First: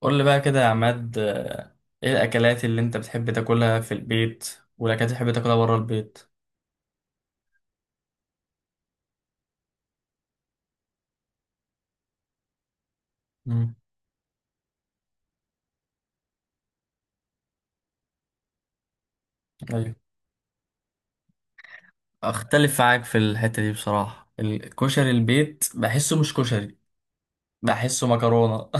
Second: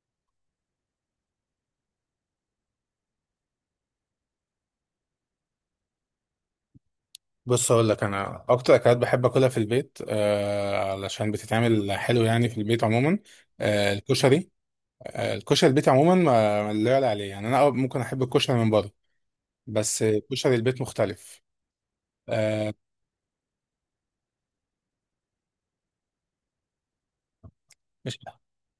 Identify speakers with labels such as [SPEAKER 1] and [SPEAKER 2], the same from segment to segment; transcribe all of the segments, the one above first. [SPEAKER 1] قول لي بقى كده يا عماد، ايه الاكلات اللي انت بتحب تاكلها في البيت والاكلات اللي بتحب تاكلها بره البيت؟
[SPEAKER 2] بص، اقول لك انا اكتر اكلات بحب اكلها في البيت علشان بتتعمل حلو، يعني في البيت عموما.
[SPEAKER 1] مم.
[SPEAKER 2] آه الكشري الكشري البيت عموما، ما لا يعلى عليه. يعني انا ممكن احب الكشري من بره،
[SPEAKER 1] ايوه.
[SPEAKER 2] بس كشري البيت مختلف. آه
[SPEAKER 1] اختلف معاك في الحتة دي بصراحة، الكشري البيت بحسه مش كشري، بحسه
[SPEAKER 2] مش
[SPEAKER 1] مكرونه.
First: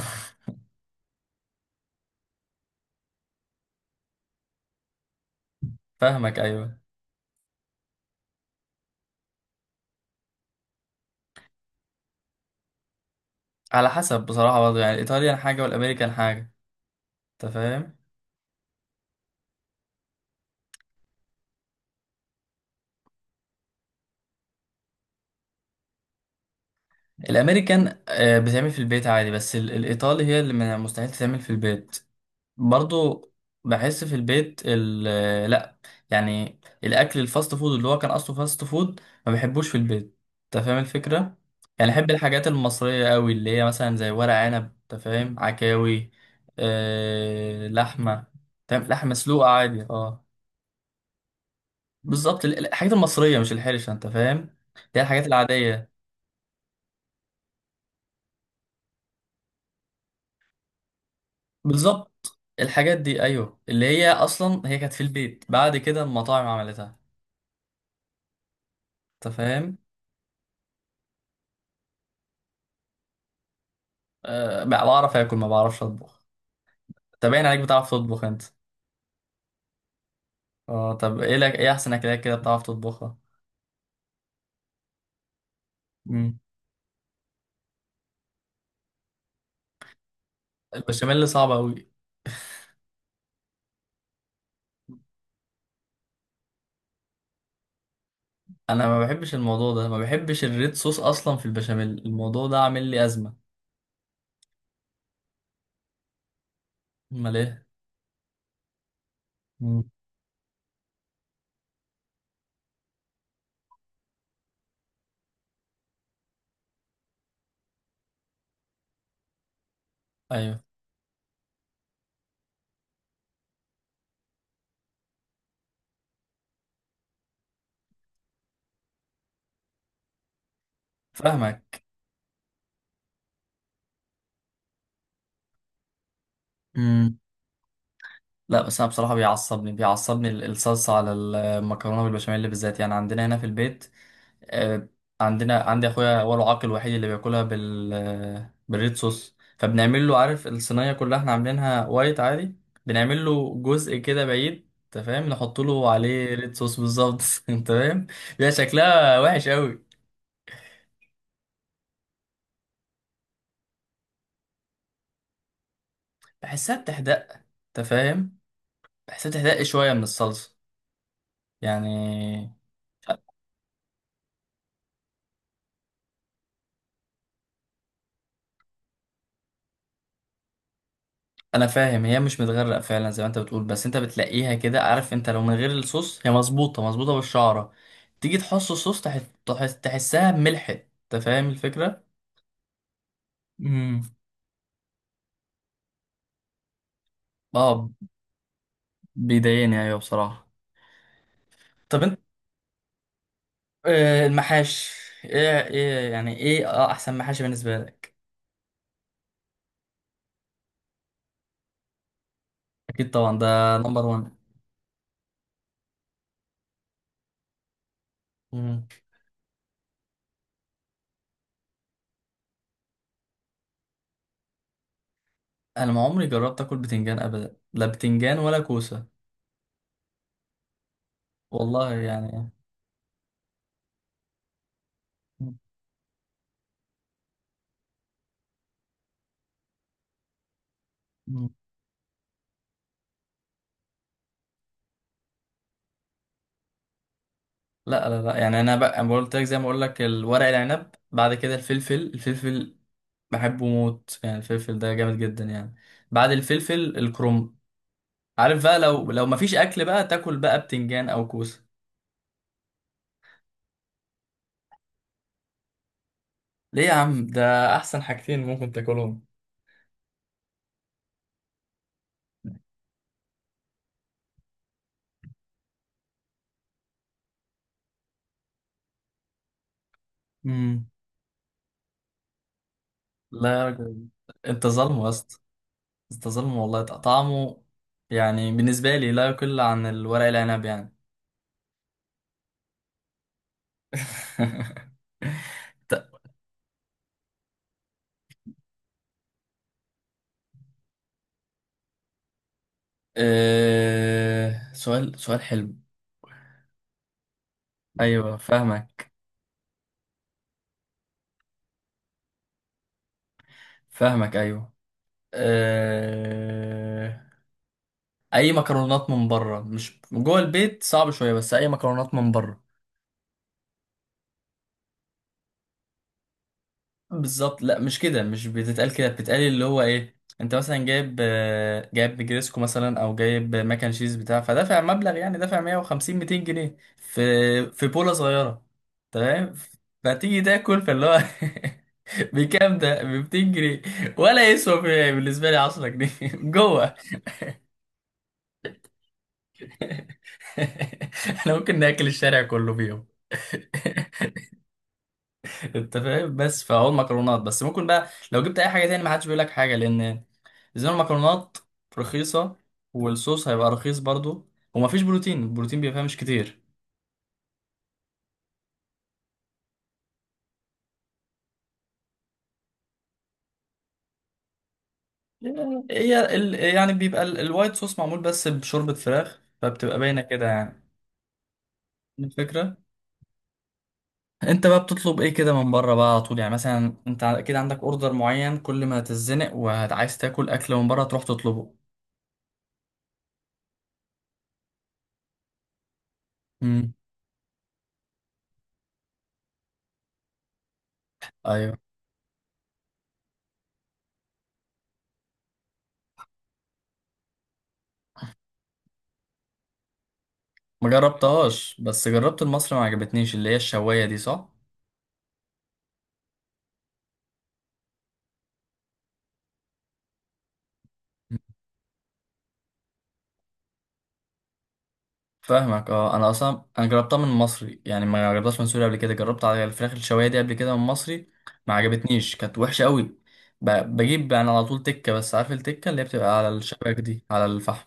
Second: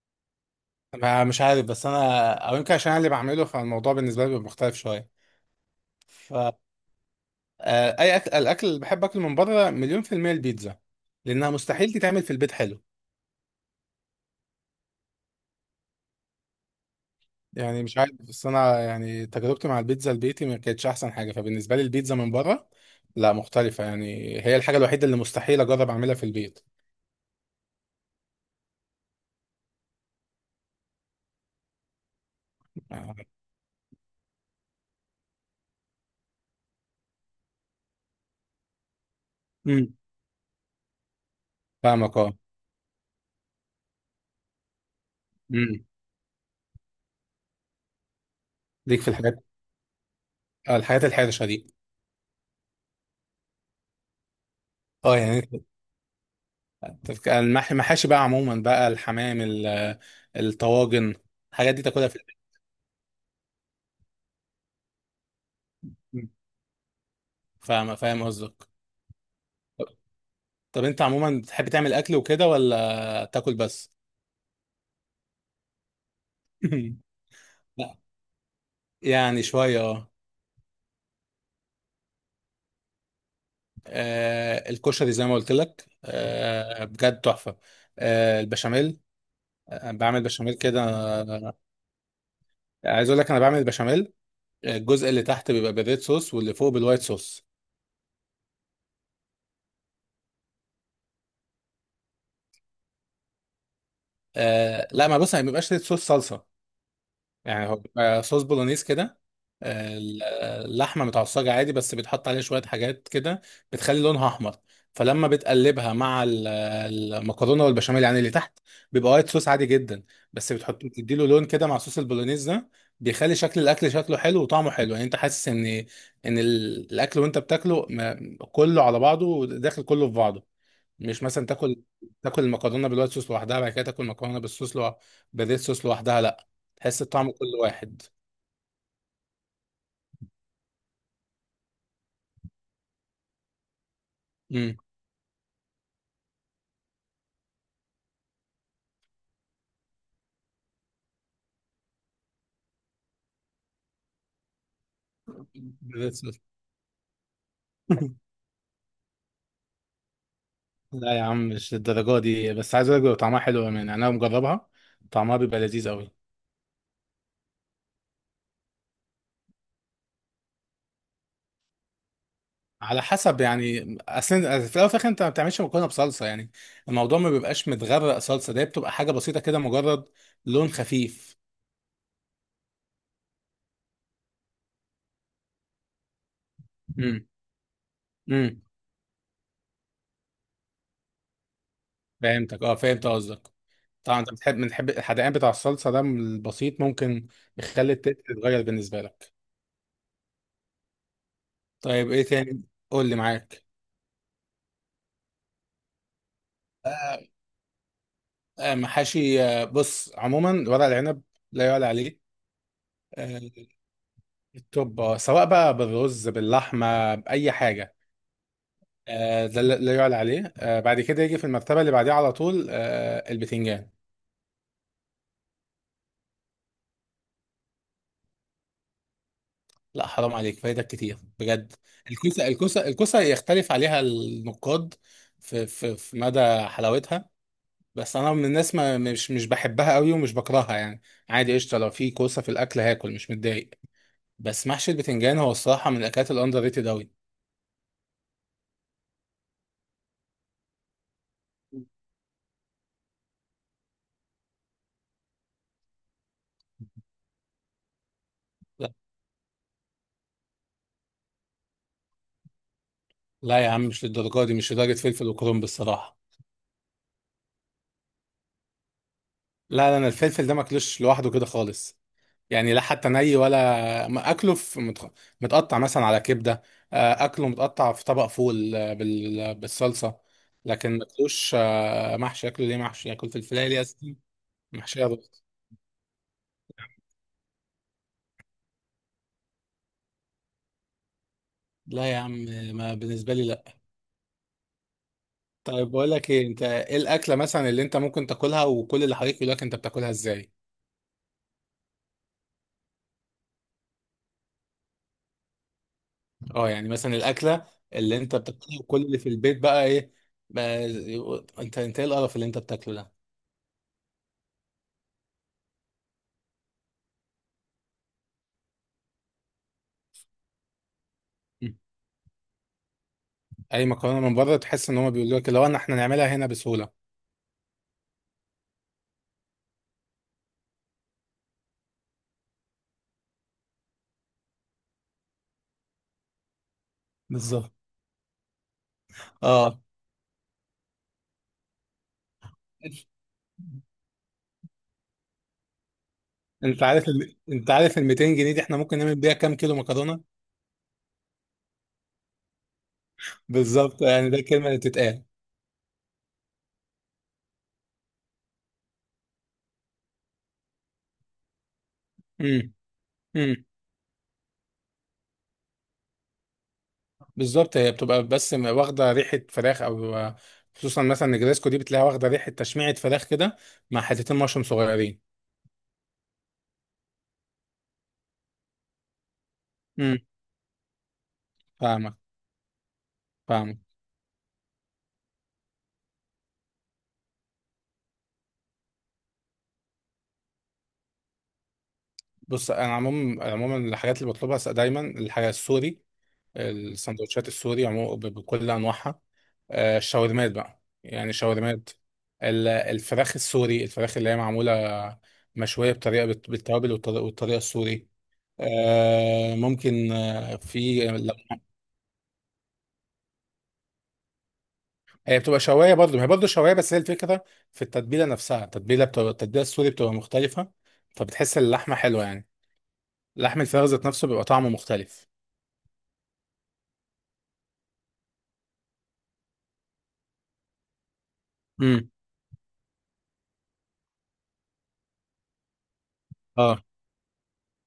[SPEAKER 2] مش عارف، بس انا، او يمكن عشان انا اللي بعمله، فالموضوع بالنسبه لي بيبقى مختلف شويه. ف
[SPEAKER 1] فاهمك، ايوه.
[SPEAKER 2] اي اكل الاكل اللي بحب اكله من بره مليون في الميه البيتزا، لانها مستحيل تتعمل في البيت حلو.
[SPEAKER 1] على حسب بصراحه، برضه يعني الايطاليان حاجه والامريكان حاجه، انت
[SPEAKER 2] يعني مش
[SPEAKER 1] فاهم؟
[SPEAKER 2] عارف، بس انا يعني تجربتي مع البيتزا البيتي ما كانتش احسن حاجه، فبالنسبه لي البيتزا من بره، لا، مختلفه يعني. هي الحاجه الوحيده اللي مستحيل اجرب اعملها في البيت.
[SPEAKER 1] الامريكان بتعمل في البيت عادي، بس الايطالي هي اللي مستحيل تتعمل في البيت برضو. بحس في البيت ال آه، لا. يعني الاكل الفاست فود اللي هو كان اصله فاست فود، ما بحبوش في
[SPEAKER 2] امم.
[SPEAKER 1] البيت. انت فاهم الفكره؟ يعني احب
[SPEAKER 2] فاهمك اه.
[SPEAKER 1] الحاجات المصريه قوي، اللي هي مثلا زي ورق عنب، انت فاهم،
[SPEAKER 2] امم
[SPEAKER 1] عكاوي، آه، لحمه. تمام،
[SPEAKER 2] ليك في
[SPEAKER 1] لحمه
[SPEAKER 2] الحاجات،
[SPEAKER 1] مسلوقه عادي، اه.
[SPEAKER 2] الحاجات الحرشه دي.
[SPEAKER 1] بالظبط، الحاجات المصريه مش الحرشه، انت فاهم، اللي هي
[SPEAKER 2] اه،
[SPEAKER 1] الحاجات
[SPEAKER 2] يعني
[SPEAKER 1] العاديه.
[SPEAKER 2] المحاشي بقى عموما، بقى الحمام الطواجن، الحاجات دي تاكلها في البيت؟
[SPEAKER 1] بالظبط، الحاجات دي ايوه، اللي هي اصلا هي كانت في البيت، بعد كده
[SPEAKER 2] مم.
[SPEAKER 1] المطاعم عملتها،
[SPEAKER 2] فاهم فاهم قصدك.
[SPEAKER 1] انت فاهم.
[SPEAKER 2] طب انت عموما بتحب تعمل اكل وكده ولا تاكل بس؟
[SPEAKER 1] أه، بعرف اكل، ما بعرفش اطبخ. طب باين عليك بتعرف
[SPEAKER 2] لا،
[SPEAKER 1] تطبخ انت.
[SPEAKER 2] يعني شويه اه.
[SPEAKER 1] اه، طب ايه لك، ايه احسن اكلات كده بتعرف تطبخها؟
[SPEAKER 2] الكشري زي ما قلت لك،
[SPEAKER 1] مم.
[SPEAKER 2] بجد تحفة. البشاميل. بعمل بشاميل كده،
[SPEAKER 1] البشاميل صعب قوي.
[SPEAKER 2] عايز اقول لك انا بعمل البشاميل. الجزء اللي تحت بيبقى بالريد صوص، واللي فوق بالوايت صوص.
[SPEAKER 1] انا ما بحبش الموضوع ده، ما بحبش الريد صوص اصلا في البشاميل، الموضوع ده عامل لي ازمه.
[SPEAKER 2] لا، ما بص، ما بيبقاش ريد صوص صلصة.
[SPEAKER 1] امال ايه؟
[SPEAKER 2] يعني هو بيبقى صوص بولونيز كده.
[SPEAKER 1] مم.
[SPEAKER 2] آه، ال- اللحمه متعصجه عادي، بس بيتحط عليها شويه حاجات كده بتخلي لونها احمر. فلما بتقلبها مع المكرونه والبشاميل، يعني اللي تحت بيبقى وايت صوص عادي جدا. بس
[SPEAKER 1] ايوه،
[SPEAKER 2] بتحط، بتديله لون كده مع صوص البولونيز ده، بيخلي شكل الاكل شكله حلو وطعمه حلو. يعني انت حاسس ان ان الاكل وانت بتاكله كله على بعضه، داخل كله في بعضه. مش مثلا تاكل
[SPEAKER 1] فاهمك.
[SPEAKER 2] تاكل المكرونه بالوايت صوص لوحدها، بعد كده تاكل مكرونه بالصوص بالريد صوص لوحدها. لا، تحس
[SPEAKER 1] امم.
[SPEAKER 2] الطعم كل واحد.
[SPEAKER 1] لا بس انا بصراحه، بيعصبني الصلصه على المكرونه بالبشاميل بالذات، يعني عندنا هنا في البيت،
[SPEAKER 2] امم
[SPEAKER 1] آه، عندنا، عندي اخويا هو العاق الوحيد اللي بياكلها بالريد صوص، فبنعمل له، عارف، الصينيه كلها احنا عاملينها وايت عادي. بنعمل له جزء كده بعيد، انت فاهم، نحط له
[SPEAKER 2] بالريد
[SPEAKER 1] عليه
[SPEAKER 2] صوص.
[SPEAKER 1] ريد صوص بالظبط. انت فاهم؟ بيبقى شكلها وحش قوي.
[SPEAKER 2] لا يا عم، مش للدرجه دي. بس عايز اقول لك بيبقى طعمها حلو، يعني انا مجربها. طعمها بيبقى لذيذ قوي.
[SPEAKER 1] بحسها بتحدق، انت فاهم. بحسها بتحدق شويه من الصلصه يعني.
[SPEAKER 2] على حسب يعني، اصل في الاول وفي الاخر انت ما بتعملش مكرونه بصلصه. يعني الموضوع ما بيبقاش متغرق صلصه، ده بتبقى حاجه بسيطه كده، مجرد لون خفيف.
[SPEAKER 1] انا فاهم هي مش متغرق فعلا زي ما انت بتقول، بس انت بتلاقيها كده، عارف، انت لو من غير الصوص هي مظبوطه مظبوطه
[SPEAKER 2] امم،
[SPEAKER 1] بالشعره. تيجي
[SPEAKER 2] امم،
[SPEAKER 1] تحص الصوص، تحسها ملحت، انت فاهم الفكره؟
[SPEAKER 2] فهمتك اه، فهمت قصدك.
[SPEAKER 1] امم.
[SPEAKER 2] طبعا، انت بنحب الحدقان بتاع الصلصه ده، من البسيط ممكن
[SPEAKER 1] اه،
[SPEAKER 2] يخلي التيست يتغير بالنسبه لك.
[SPEAKER 1] بيضايقني، ايوه، بصراحه. طب
[SPEAKER 2] طيب،
[SPEAKER 1] انت،
[SPEAKER 2] ايه تاني؟ قول لي معاك.
[SPEAKER 1] المحاش، ايه ايه يعني، ايه اه احسن
[SPEAKER 2] آه،
[SPEAKER 1] محاشي بالنسبه لك؟
[SPEAKER 2] محاشي، بص، عموما ورق العنب لا يعلى عليه.
[SPEAKER 1] اكيد طبعا،
[SPEAKER 2] آه،
[SPEAKER 1] ده نمبر 1.
[SPEAKER 2] التوب، سواء بقى بالرز باللحمه باي حاجه، ده لا يعلى عليه. بعد كده يجي في المرتبه اللي بعديها على طول، البتنجان.
[SPEAKER 1] انا ما عمري جربت اكل بتنجان ابدا، لا بتنجان ولا كوسه.
[SPEAKER 2] لا حرام عليك، فايدك كتير بجد.
[SPEAKER 1] والله يعني.
[SPEAKER 2] الكوسه يختلف عليها النقاد في مدى حلاوتها. بس انا من الناس، ما مش مش بحبها قوي ومش بكرهها يعني.
[SPEAKER 1] مم.
[SPEAKER 2] عادي، قشطه، لو في كوسه في الاكل هاكل مش متضايق. بس محشي البتنجان هو الصراحه من الاكلات الاندر ريتد قوي.
[SPEAKER 1] لا، لا، لا، يعني انا بقى، أنا قلت لك زي ما اقول لك، الورق العنب، بعد كده الفلفل، الفلفل بحبه موت، يعني الفلفل ده جامد جدا يعني. بعد الفلفل الكرنب، عارف بقى.
[SPEAKER 2] لا،
[SPEAKER 1] لو مفيش اكل بقى، تاكل بقى بتنجان او كوسه؟
[SPEAKER 2] لا يا عم، مش للدرجه دي، مش لدرجه فلفل وكرنب الصراحه.
[SPEAKER 1] ليه يا عم؟ ده احسن حاجتين ممكن تاكلهم.
[SPEAKER 2] لا، لا، انا الفلفل ده ماكلوش لوحده كده خالص. يعني لا، حتى ني، ولا ما اكله في متقطع مثلا على كبده. اكله متقطع في طبق فول، بالصلصه.
[SPEAKER 1] امم.
[SPEAKER 2] لكن ماكلوش محشي. اكله ليه محشي؟ اكل
[SPEAKER 1] لا يا
[SPEAKER 2] فلفلايه ليه
[SPEAKER 1] راجل،
[SPEAKER 2] أساساً؟
[SPEAKER 1] انت ظالم
[SPEAKER 2] محشيه
[SPEAKER 1] يا اسطى.
[SPEAKER 2] رز.
[SPEAKER 1] انت ظالم والله، طعمه يعني بالنسبه لي لا يقل عن الورق العنب يعني.
[SPEAKER 2] لا يا عم، ما بالنسبه لي. طيب، بقول
[SPEAKER 1] ط-
[SPEAKER 2] لك ايه، انت ايه الاكله مثلا اللي انت ممكن تاكلها وكل اللي حواليك يقول لك انت بتاكلها ازاي؟
[SPEAKER 1] سؤال سؤال حلو.
[SPEAKER 2] اه يعني، مثلا الاكله اللي انت
[SPEAKER 1] ايوه،
[SPEAKER 2] بتاكلها وكل
[SPEAKER 1] فاهمك.
[SPEAKER 2] اللي في البيت بقى ايه؟ بقى انت ايه القرف اللي انت بتاكله ده؟
[SPEAKER 1] فاهمك ايوه. أه... اي مكرونات من بره، مش جوه البيت صعب شويه، بس اي
[SPEAKER 2] مم.
[SPEAKER 1] مكرونات من بره.
[SPEAKER 2] اي مكرونه من بره تحس ان هم بيقولوا لك، لو احنا نعملها هنا بسهوله.
[SPEAKER 1] بالظبط، لا مش كده، مش بتتقال كده. بتتقال اللي هو، ايه، انت مثلا جايب، جايب جريسكو مثلا، او جايب ماك اند تشيز بتاع، فدافع مبلغ يعني، دافع 150 200 جنيه في
[SPEAKER 2] بالظبط
[SPEAKER 1] في بوله صغيره. تمام.
[SPEAKER 2] اه.
[SPEAKER 1] فتيجي تاكل، فاللي هو بكام ده؟ ب 200 جنيه، ولا يسوى، بالنسبه لي 10 جنيه.
[SPEAKER 2] انت
[SPEAKER 1] جوه.
[SPEAKER 2] انت عارف ال 200 جنيه دي، احنا ممكن نعمل بيها كام كيلو مكرونه؟
[SPEAKER 1] احنا ممكن ناكل الشارع كله فيهم.
[SPEAKER 2] بالظبط، يعني ده الكلمه اللي بتتقال.
[SPEAKER 1] انت فاهم، بس فهو المكرونات بس. ممكن بقى لو جبت اي حاجه تاني ما حدش بيقول لك حاجه، لان زي ما المكرونات رخيصه والصوص
[SPEAKER 2] امم
[SPEAKER 1] هيبقى رخيص برضو، ومفيش بروتين، البروتين بيبقى فيها مش كتير.
[SPEAKER 2] بالظبط، هي بتبقى بس، واخده ريحه فراخ، او خصوصا مثلا نجريسكو دي بتلاقيها واخده ريحه تشميعه فراخ كده، مع حتتين مشروم صغيرين.
[SPEAKER 1] هي ال... يعني بيبقى ال... الوايت صوص معمول بس بشوربه فراخ، فبتبقى
[SPEAKER 2] امم،
[SPEAKER 1] باينه كده، يعني
[SPEAKER 2] فاهمك،
[SPEAKER 1] الفكره.
[SPEAKER 2] فاهمك.
[SPEAKER 1] انت بقى بتطلب ايه كده من بره بقى على طول، يعني مثلا؟ انت اكيد عندك اوردر معين كل ما هتتزنق وعايز تاكل اكل من بره تروح تطلبه.
[SPEAKER 2] بص، انا عموما عموما، الحاجات اللي بطلبها دايما الحاجه السوري.
[SPEAKER 1] امم.
[SPEAKER 2] السندوتشات السوري عموما، بكل انواعها. الشاورمات بقى، يعني
[SPEAKER 1] ايوه.
[SPEAKER 2] الشاورمات. الفراخ السوري، الفراخ اللي هي معموله مشويه بالتوابل والطريقه السوري. ممكن
[SPEAKER 1] ما
[SPEAKER 2] في.
[SPEAKER 1] جربتهاش، بس جربت المصري ما عجبتنيش، اللي هي الشوايه دي، صح؟
[SPEAKER 2] هي بتبقى شوايه برضه، ما هي برضه شوايه، بس هي الفكره في التتبيله نفسها. التتبيله بتبقى التتبيله السوري، بتبقى مختلفه. فبتحس اللحمه حلوه يعني. لحم الفراخ ذات نفسه بيبقى طعمه مختلف.
[SPEAKER 1] فاهمك، اه. انا اصلا انا جربتها من مصري، يعني ما جربتهاش من سوريا قبل كده، جربت على الفراخ الشوايه دي قبل كده من مصري، ما
[SPEAKER 2] امم،
[SPEAKER 1] عجبتنيش، كانت وحشه قوي. بجيب يعني على طول تكه، بس عارف التكه اللي هي بتبقى على
[SPEAKER 2] اه،
[SPEAKER 1] الشباك دي، على الفحم.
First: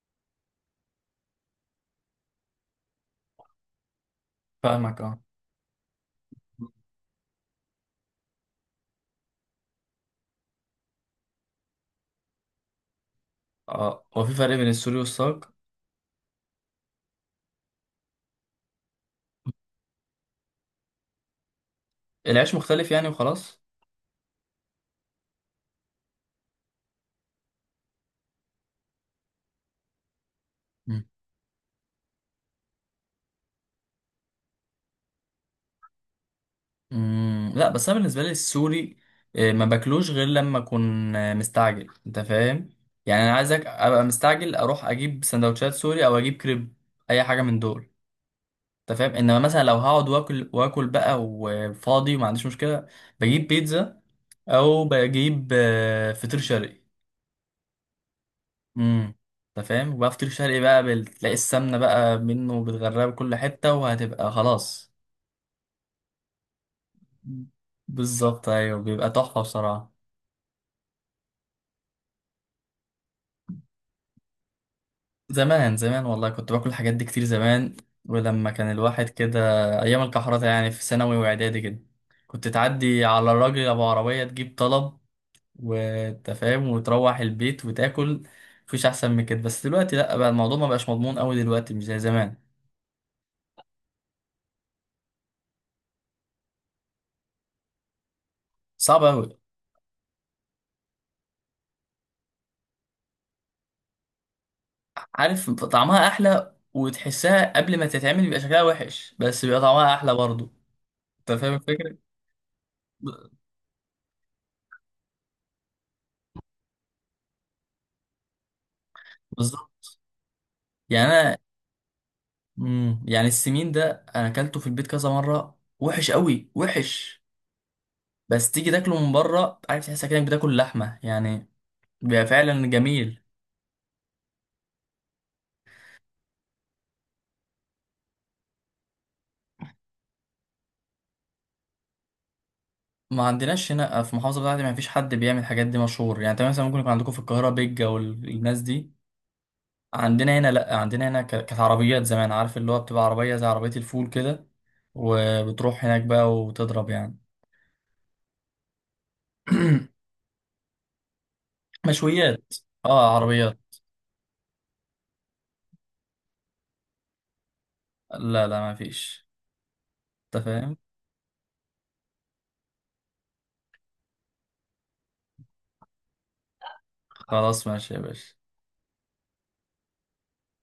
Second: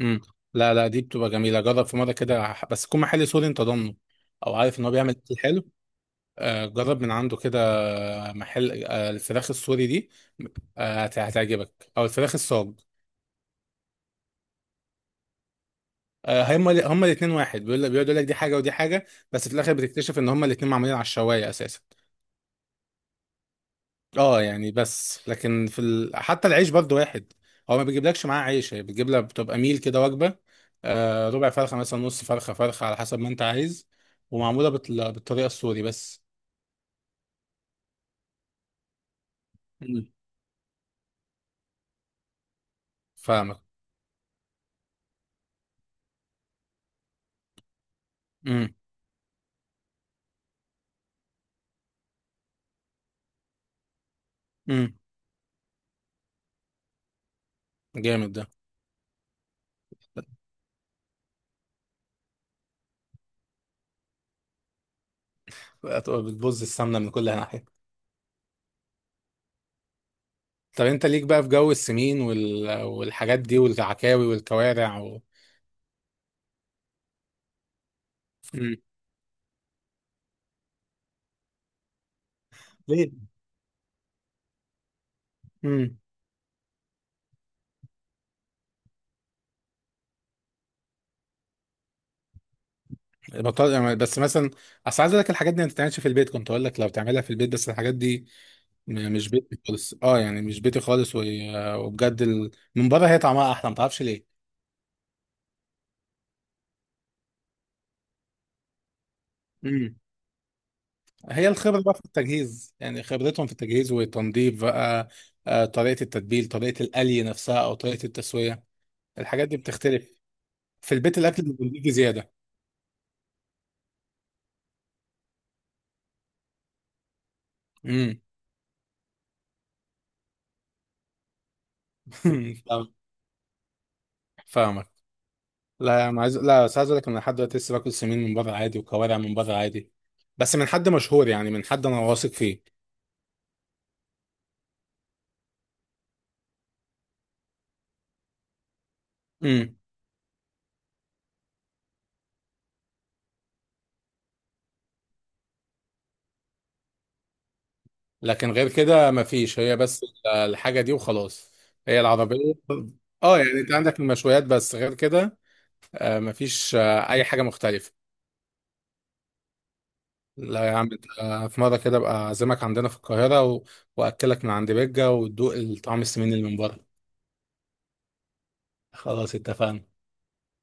[SPEAKER 2] امم. لا، لا، دي بتبقى جميله، جرب في مره كده بس تكون محل سوري انت ضامنه. او عارف ان هو
[SPEAKER 1] فاهمك
[SPEAKER 2] بيعمل
[SPEAKER 1] اه.
[SPEAKER 2] اكل حلو. جرب من عنده كده، محل الفراخ السوري دي. هتعجبك، او الفراخ الصاج.
[SPEAKER 1] اه، هو في فرق بين السوري والصاج؟
[SPEAKER 2] هم الاثنين واحد، بيقول لك بيقعد يقول لك دي حاجه ودي حاجه. بس في الاخر بتكتشف ان هم الاثنين معمولين على الشوايه اساسا.
[SPEAKER 1] العيش مختلف يعني وخلاص.
[SPEAKER 2] اه يعني، بس لكن حتى العيش برضو واحد. هو ما بيجيبلكش معاه عيش، هي بتجيب لك، بتبقى ميل كده، وجبه. ربع فرخه، مثلا، نص فرخه، فرخه، على حسب ما انت عايز. ومعموله بالطريقه السوري بس.
[SPEAKER 1] مم، لا بس انا بالنسبه لي السوري، ما
[SPEAKER 2] مم.
[SPEAKER 1] باكلوش غير لما اكون مستعجل، انت فاهم. يعني انا
[SPEAKER 2] فاهمك.
[SPEAKER 1] عايزك ابقى مستعجل، اروح اجيب سندوتشات سوري، او اجيب كريب، اي حاجه من دول.
[SPEAKER 2] امم
[SPEAKER 1] انت فاهم. انما مثلا لو هقعد واكل واكل بقى وفاضي وما عنديش مشكله، بجيب بيتزا، او
[SPEAKER 2] امم
[SPEAKER 1] بجيب فطير شرقي.
[SPEAKER 2] جامد ده.
[SPEAKER 1] امم. انت فاهم. وبقى فطير شرقي بقى تلاقي السمنه بقى منه، بتغرقها بكل حته، وهتبقى خلاص.
[SPEAKER 2] هتبقى بتبوظ السمنه من كل ناحيه.
[SPEAKER 1] بالظبط، ايوه، بيبقى تحفه بصراحه.
[SPEAKER 2] طب، انت ليك بقى في جو السمين والحاجات دي والعكاوي والكوارع و...
[SPEAKER 1] زمان زمان والله كنت باكل الحاجات دي كتير زمان. ولما كان
[SPEAKER 2] امم
[SPEAKER 1] الواحد كده، ايام الكحرطة، يعني في ثانوي واعدادي كده، كنت تعدي على الراجل ابو عربية، تجيب طلب،
[SPEAKER 2] ليه؟
[SPEAKER 1] وانت فاهم، وتروح البيت وتاكل. مفيش احسن من كده. بس دلوقتي لا، بقى الموضوع ما بقاش مضمون قوي دلوقتي، مش زي زمان.
[SPEAKER 2] بطل يعني. بس مثلا، اصل عايز اقول لك الحاجات دي ما بتتعملش في البيت، كنت اقول لك لو تعملها في البيت، بس الحاجات دي
[SPEAKER 1] صعب قوي.
[SPEAKER 2] مش بيتي خالص، اه يعني مش بيتي خالص، وبجد من بره هي طعمها احلى، ما تعرفش ليه.
[SPEAKER 1] عارف طعمها احلى، وتحسها قبل ما تتعمل بيبقى شكلها وحش، بس بيبقى طعمها
[SPEAKER 2] امم
[SPEAKER 1] احلى برضه، انت
[SPEAKER 2] هي
[SPEAKER 1] فاهم
[SPEAKER 2] الخبره بقى
[SPEAKER 1] الفكرة.
[SPEAKER 2] في التجهيز، يعني
[SPEAKER 1] ب-
[SPEAKER 2] خبرتهم في التجهيز والتنظيف بقى. طريقه التتبيل، طريقه القلي نفسها، او طريقه التسويه، الحاجات دي
[SPEAKER 1] بالظبط.
[SPEAKER 2] بتختلف. في
[SPEAKER 1] يعني
[SPEAKER 2] البيت
[SPEAKER 1] انا،
[SPEAKER 2] الاكل بيجي زياده.
[SPEAKER 1] امم، يعني السمين ده انا اكلته في البيت كذا مره، وحش قوي وحش.
[SPEAKER 2] امم.
[SPEAKER 1] بس تيجي تاكله من بره، عارف، تحس كأنك بتاكل لحمه يعني، بيبقى فعلا جميل.
[SPEAKER 2] فاهمك. لا يا عم، عايز لا بس عايز اقول لك إن انا لحد دلوقتي لسه باكل سمين من بره عادي، وكوارع من بره عادي. بس من حد مشهور، يعني من حد انا واثق فيه.
[SPEAKER 1] ما عندناش هنا في المحافظه بتاعتي، ما فيش حد بيعمل الحاجات دي مشهور، يعني انت مثلا ممكن يكون عندكم في القاهره بيجا والناس دي،
[SPEAKER 2] امم
[SPEAKER 1] عندنا هنا لا. عندنا هنا كانت عربيات زمان، عارف، اللي هو بتبقى عربيه زي عربيه الفول كده، وبتروح هناك بقى وتضرب يعني.
[SPEAKER 2] لكن غير كده ما فيش، هي بس الحاجه دي وخلاص. هي
[SPEAKER 1] مشويات.
[SPEAKER 2] العربيه.
[SPEAKER 1] اه،
[SPEAKER 2] اه يعني،
[SPEAKER 1] عربيات.
[SPEAKER 2] انت عندك المشويات بس غير كده. ما فيش اي حاجه مختلفه.
[SPEAKER 1] لا لا ما فيش، انت
[SPEAKER 2] لا يا
[SPEAKER 1] فاهم.
[SPEAKER 2] عم، انت في مره كده ابقى اعزمك عندنا في القاهره و... واكلك من عند بيجا وتدوق الطعم السمين اللي من بره.
[SPEAKER 1] خلاص ماشي يا باشا.
[SPEAKER 2] خلاص اتفقنا.